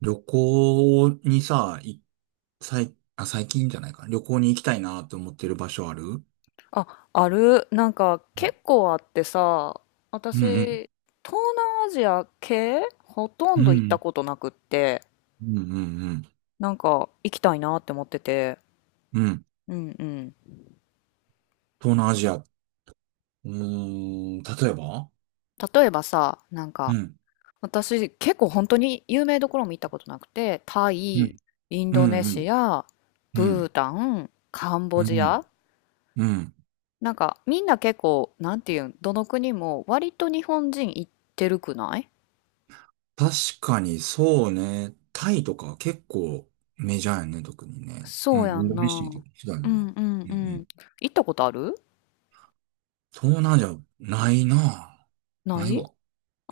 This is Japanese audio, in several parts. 旅行にさ、い、最、あ、最近じゃないか。旅行に行きたいなと思ってる場所ある？うあ、ある。なんかん結構あってさ、うん私、東南アジア系ほとうんん。うど行ったんことなくって、うんうんなんか行きたいなって思ってて。うん。うん。うんうん。東南アジア。例えば？例えばさ、なんかうん私結構本当に有名どころも行ったことなくて、タうイ、んインうドんネうんシア、うブーんタン、カンボうジん。ア。なんかみんな結構、なんていうん、どの国も割と日本人行ってるくない？確かにそうね。タイとか結構メジャーやね、特にね。うそうやん、インんドネシアとな。かひどいようんな。うんうんううん。ん。行ったことある？東南アジア、ないな。なないい？わ。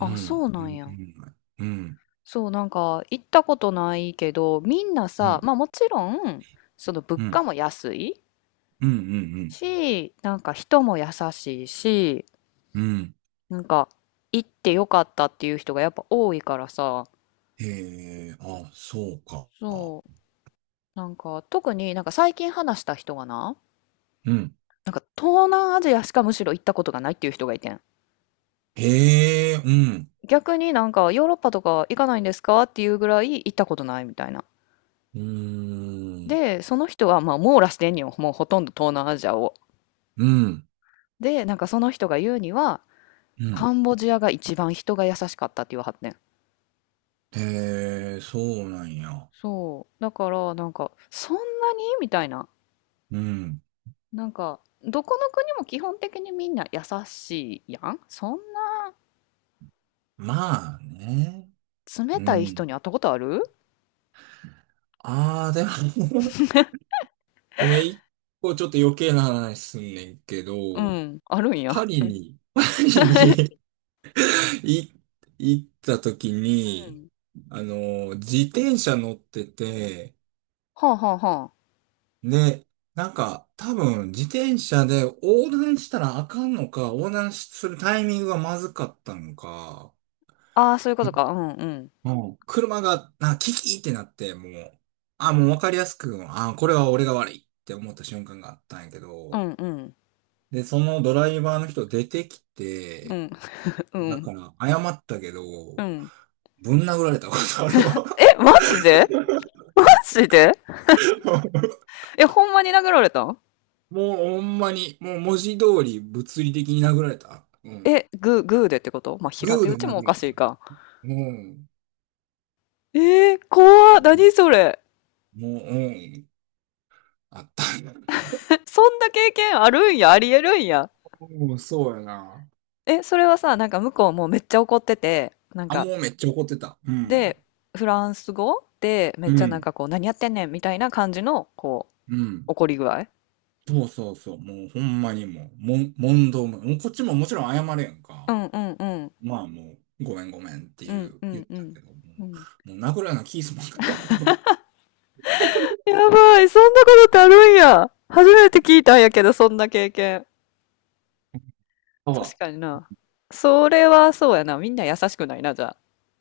うそん、うなん全や。然ない。うん。そう、なんか行ったことないけど、みんなうさ、んまあもちろん、その物う価ん。も安いうん、うん、し、なんか人も優しいし、うん。うん。なんか行ってよかったっていう人がやっぱ多いからさ、へえ、あ、そうか。そう、なんか特になんか最近話した人がな、うん。なんか東南アジアしかむしろ行ったことがないっていう人がいてん。へえ、うん。逆になんかヨーロッパとか行かないんですかっていうぐらい行ったことないみたいな。うーん。で、その人はまあ網羅してんよ。もうほとんど東南アジアを。うん。で、なんかその人が言うには、うん。カンボジアが一番人が優しかったって言わはってん。へえ、そうなんや。そう。だからなんか、そんなにみたいな。うん。なんか、どこの国も基本的にみんな優しいやん。そんなまあね。冷うたい人ん。に会ったことある？ ああ、でも ごめん、一個ちょっと余計な話すんねんけうど、ん、あるんや。パ リに、パリに い行った時うに、ん。自転車乗ってて、はあはあはね、なんか、多分、自転車で横断したらあかんのか、横断するタイミングがまずかったのか、あ。ああ、そういうことか。うんうん。もうん。車が、キキってなって、もうわかりやすく、あ、これは俺が悪いって思った瞬間があったんやけうど、んうん。で、そのドライバーの人出てきうて、んうだん。から謝ったけど、うん。ぶん殴られたことあるわ。え、マジで？マジで？ え、ほんまに殴られたん？もうほんまに、もう文字通り物理的に殴られた。うん。え、グー、グーでってこと？まあ、平グー手で打ち殴もらおかれしたいな。か。うん。えー、怖っ。何それ。もう、うん、あった。そんな経験あるんや、ありえるんや。うん、そうやな。え、それはさ、なんか向こうもうめっちゃ怒ってて、なんあ、か、もうめっちゃ怒ってた。うん。で、フランス語でめうっちゃなんん。かこう、何やってんねんみたいな感じの、こう、うん。怒り具合。そうそうそう。もうほんまにもう、問答無用。こっちももちろん謝れやんうか。んうんうん。まあもう、ごめんごめんってういんう、う言っんうたん。けども、うん。もう殴るようなキすまんかったよ。やばい、そんなことってあるんや。初めて聞いたんやけど、そんな経験。確あ、かにな。それはそうやな。みんな優しくないな、じゃあ。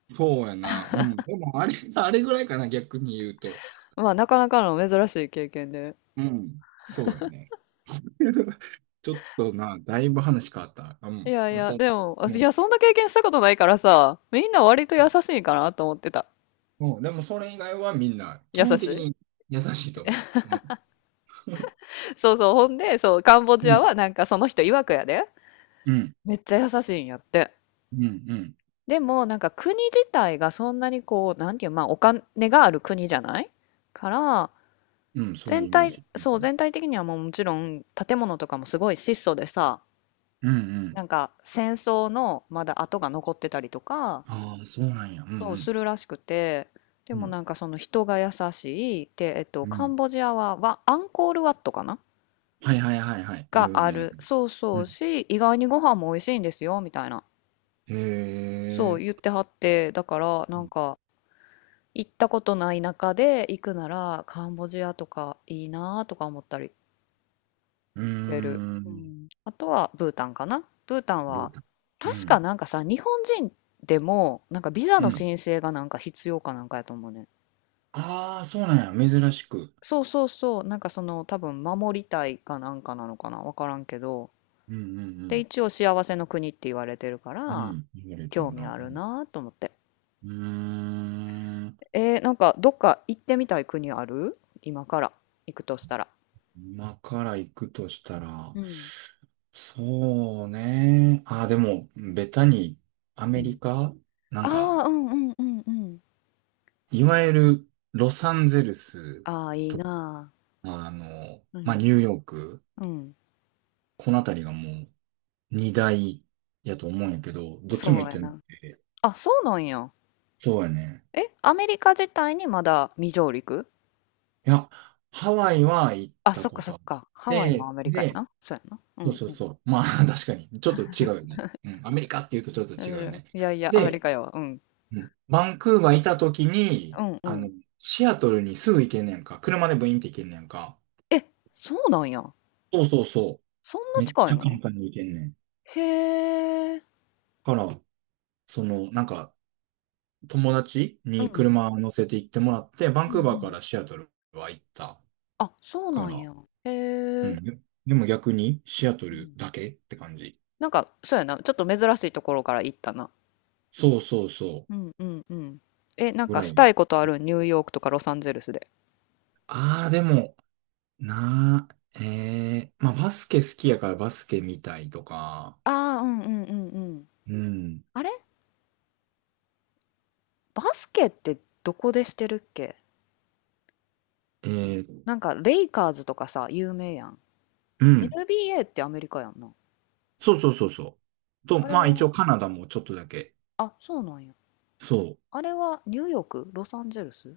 そうやな。うん。でもあれ、あれぐらいかな、逆に言うと。まあ、なかなかの珍しい経験で。うん。そうよね。ちょっとな、だいぶ話変わった。いやいうん。や、そう。でも、あいや、そんな経験したことないからさ、みんな割と優しいんかなと思ってた。うん、でもそれ以外はみんな基優本し的い。に優しいと思う。うそうそう。ほんで、そう、カンボジアん、はなんかその人曰くやで。うん、うん、めっちゃ優しいんやって。うん、うん、でも、なんか国自体がそんなにこう、なんていう、まあ、お金がある国じゃないから、うんその全イメー体、ジ。うそう、ん、全体的にはもうもちろん建物とかもすごい質素でさ、うん、うん。なんか戦争のまだ跡が残ってたりとか、ああ、そうなんや。うん、うそうすん、るらしくて、でうもん、なんかその人が優しい、で、うカンん。ボジアは、アンコールワットかなはいはいはいはい。が有あ名な。る。そううそうん。し、意外にご飯も美味しいんですよ、みたいな。へそう言っえ。てはって、だからなうんん。か行ったことない中で行くならカンボジアとかいいなとか思ったり。うーしてる。うん、ん。あとはブータンかな。ブータンどうは、だ？う確かん、なんかさ、日本人でも、なんかビザうのん。申請がなんか必要かなんかやと思うね。ああ、そうなんや。珍しく。そうそうそう、なんかその多分守りたいかなんかなのかな、わからんけど。うん、うで、ん、一応幸せの国って言われてるかうん。うら、ん、言われて興る味な。あうるん。なと思って。うーん、なんかどっか行ってみたい国ある？今から行くとしたら。今から行くとしたら、うん。そうね。あ、でも、ベタに、アうメん。リカ、なんか、ああ、うんうんうんうん。いわゆる、ロサンゼルスああ、いいと、なあ。うまあ、ん。ニューヨーク、うん。このあたりがもう、二大やと思うんやけど、どっちもそ行うっやてなくな。て。あ、そうなんや。そうやね。え、アメリカ自体にまだ未上陸？いや、ハワイは行っあ、たそっかこそとっあっか。ハワイもて、アメリカやで、な。そうやな。うそうんそううん。そう。まあ、確かに、ちょっと違うよね。うん、アメリカって言うとちょっと違うよね。いやいや、アメリで、カやわ。うん。うん、バンクーバーいた時うに、んうん。シアトルにすぐ行けんねんか。車でブインって行けんねんか。え、そうなんや。そうそうそそんう。なめっ近ちいゃの？簡単に行けんねん。へえ。から、その、なんか、友達うにん。車乗せて行ってもらって、バうンんうクーバーかん。らシアトルは行った。あ、そうかなんら、や。へうえ。ん。で、でも逆に、シアトうルん。だけって感じ。なんか、そうやな。ちょっと珍しいところから行ったな。そうそうそうんうんうん。え、なんう。ぐからしい。たいことある？ニューヨークとかロサンゼルスで。ああ、でも、なー、ええまあ、バスケ好きやからバスケ見たいとか、ああ、うんうんうんうん。うん。あれ、バスケってどこでしてるっけ？えー、なんか、レイカーズとかさ、有名やん。うん。NBA ってアメリカやんな。そうそうそうそう。と、あれまあ一は、応カナダもちょっとだけ。あ、そうなんや。そあれはニューヨーク？ロサンゼルス？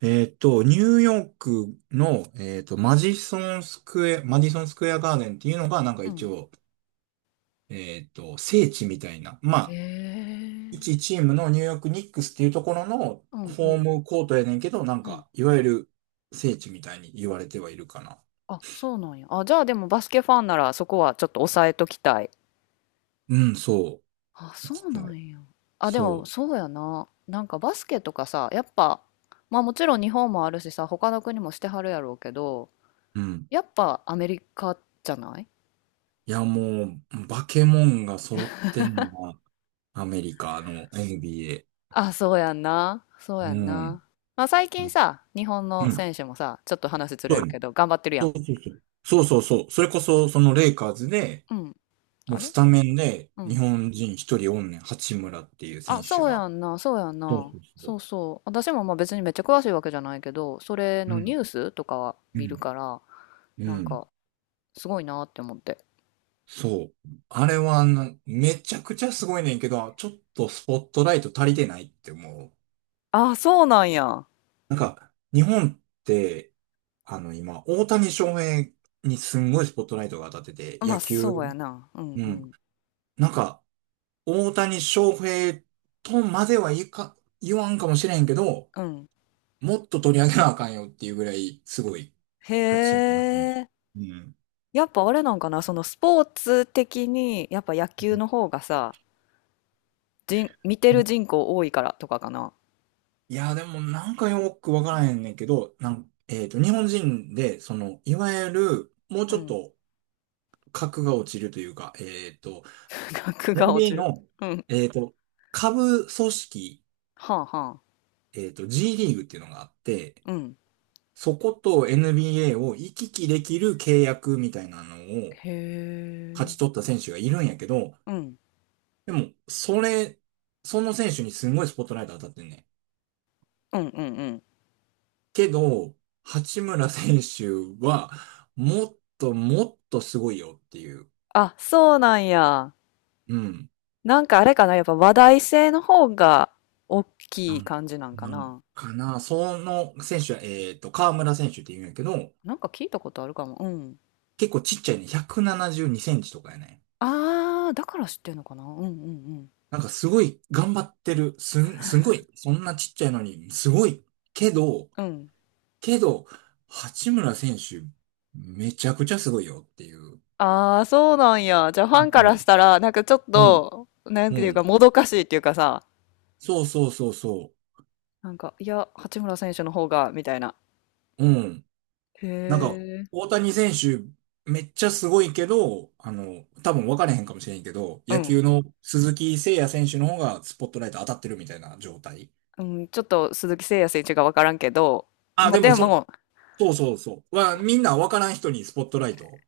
う。ニューヨークの、マディソンスクエアガーデンっていうのがなんかう一ん。応、聖地みたいな。まへあ、え。一チームのニューヨークニックスっていうところのうんうホーんムコートやねんけど、なんうん。か、いわゆる聖地みたいに言われてはいるかな。あ、そうなんや。あ、じゃあでもバスケファンならそこはちょっと抑えときたい。うん、そう。あ、行そきうたない。んや。あ、でもそそうやな。なんかバスケとかさ、やっぱ、まあもちろん日本もあるしさ、他の国もしてはるやろうけど、う。うん。やっぱアメリカじゃない？もう、バケモンが揃ってんのが、アメリカの NBA。あ、そうやんな。そうやうんん。な。まあ、最う近ん。さ、日本うのん、選手もさ、ちょっと話ずそれうるやね。けど、頑張ってるやそん。うそうそう。そうそうそう。それこそ、そのレイカーズで、うん。もあうれ、スタメンでう日ん。本人一人おんねん。八村っていう選あ、手そうが。やんな。そうやんそうな。そうそそうそう。私もまあ別にめっちゃ詳しいわけじゃないけど、それう。うのニん。ュースとかはう見るん。から、なうんん。か、すごいなって思って。そう。あれはな、めちゃくちゃすごいねんけど、ちょっとスポットライト足りてないって思う。あ、そうなんや。なんか、日本って、今、大谷翔平にすんごいスポットライトが当たってて、ま野あ、球、そうやな。うんううん。ん。なんか、大谷翔平とまではいか、言わんかもしれんけど、うん。もっと取り上げなあかんよっていうぐらい、すごい、八へ村選え。手。うん。やっぱあれなんかな、そのスポーツ的に、やっぱ野球の方がさ、人、見てる人口多いからとかかな。いや、でもなんかよくわからへんねんけど、なん、えっと、日本人で、その、いわゆる、もううちょっん。と格が落ちるというか、額が落 NBA ちる。の、うん。えっと、下部組織、はあはあ。G リーグっていうのがあって、うん。そこと NBA を行き来できる契約みたいなのを、へ勝ちえ。取った選手がいるんやけど、うん。でも、それ、その選手にすごいスポットライト当たってんね。うんうんうん。けど、八村選手は、もっともっとすごいよっていう、あ、そうなんや。うん、なんかあれかな、やっぱ話題性の方が大なきいん、感じなんかなんな。かな。その選手は、河村選手って言うんやけど、なんか聞いたことあるかも。うん。結構ちっちゃいね。172センチとかやね。あー、だから知ってんのかな。うんうんなんかすごい頑張ってる。すごい。そんなちっちゃいのに、すごい。けど、うん。うん。けど、八村選手、めちゃくちゃすごいよっていう。あー、そうなんや。じゃあフうァンからしん。たら、なんかちょっうん。と、なんうていうか、ん。もどかしいっていうかさ、そうそうそうそなんか、いや、八村選手の方が、みたいな。う。うん。へなんか、え。大谷選手、めっちゃすごいけど、多分分かれへんかもしれんけど、う野ん球の鈴木誠也選手の方がスポットライト当たってるみたいな状態。うん、ちょっと鈴木誠也選手がわからんけど、あ、まあ、でもでそん、も、そうそうそう。は、みんな分からん人にスポットライト。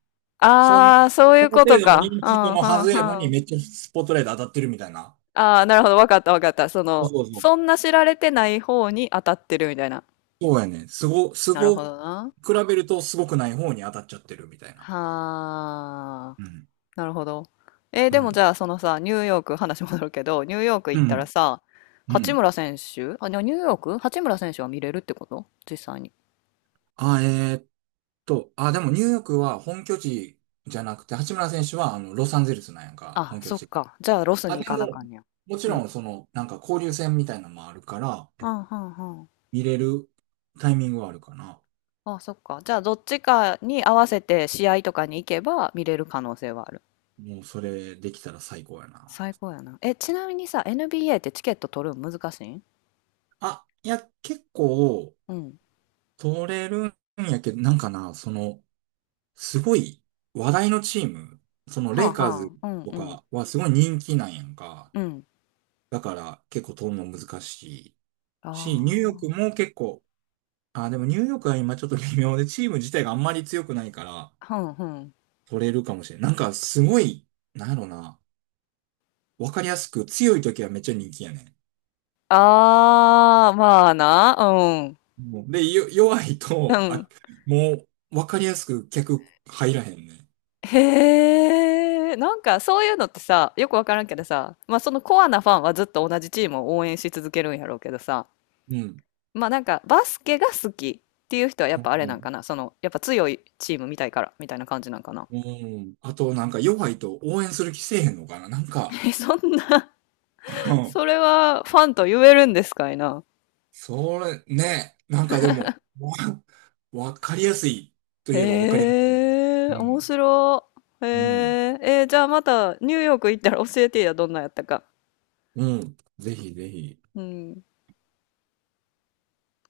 そん、ああ、そういそうのこ程と度のか。認う知度のはずん、やうのん、に、うん。めっちゃスポットライト当たってるみたいな。ああ、なるほど。わかった、わかった。その、そうそうそんな知られてない方に当たってるみたいな。そうやね。すご、すなるほご、どな。比べるとすごくない方に当たっちゃってるみたいな。はあ、うん。なるほど。えーうでもじん。ゃあ、そのさ、ニューヨーク、話戻るけど、ニューヨークう行ったらん。さ、う八ん。村選手、あ、でもニューヨーク、八村選手は見れるってこと？実際に。あ、えーっあ、でもニューヨークは本拠地じゃなくて、八村選手はあのロサンゼルスなんやんか、あ、本拠そっ地が。か。じゃあ、ロスあ、に行でかなあも、かんねや。もちうん。ろんその、なんか交流戦みたいなのもあるから、うん、うん、うん。見れるタイミングはあるかな。あ、そっか。じゃあ、どっちかに合わせて試合とかに行けば見れる可能性はある。もうそれできたら最高やな。最高やな。え、ちなみにさ、NBA ってチケット取るの難しいん？あ、いや、結構、うん。取れるんやけど、なんかな、その、すごい話題のチーム、そのはレあイカーズはあ。うんとうん。かはすごい人気なんやんか。うん。だから結構取るの難しいし、ニューヨーあクも結構、あ、でもニューヨークは今ちょっと微妙で、チーム自体があんまり強くないからあ。うんうん。取れるかもしれん。なんかすごい、なんやろな、わかりやすく強い時はめっちゃ人気やねああ、まあな。うん。ん。もう弱いうと、ん。あ、もうわかりやすく客入らへんね。へえ。なんか、そういうのってさ、よくわからんけどさ、まあ、そのコアなファンはずっと同じチームを応援し続けるんやろうけどさ、うん。まあなんかバスケが好きっていう人はやっぱあれうなんかん。な、そのやっぱ強いチーム見たいからみたいな感じなんかな。うん。あと、なんか弱いと応援する気せえへんのかななんか、え、そんな。うん。それはファンと言えるんですかいな。それ、ね、なんかでも、わかりやすいといえばわかりやすい。へうえ、面ん。白い。へうん。え、えーじゃあまたニューヨーク行ったら教えてや、どんなんやったか。うん。ぜひぜひ。うん。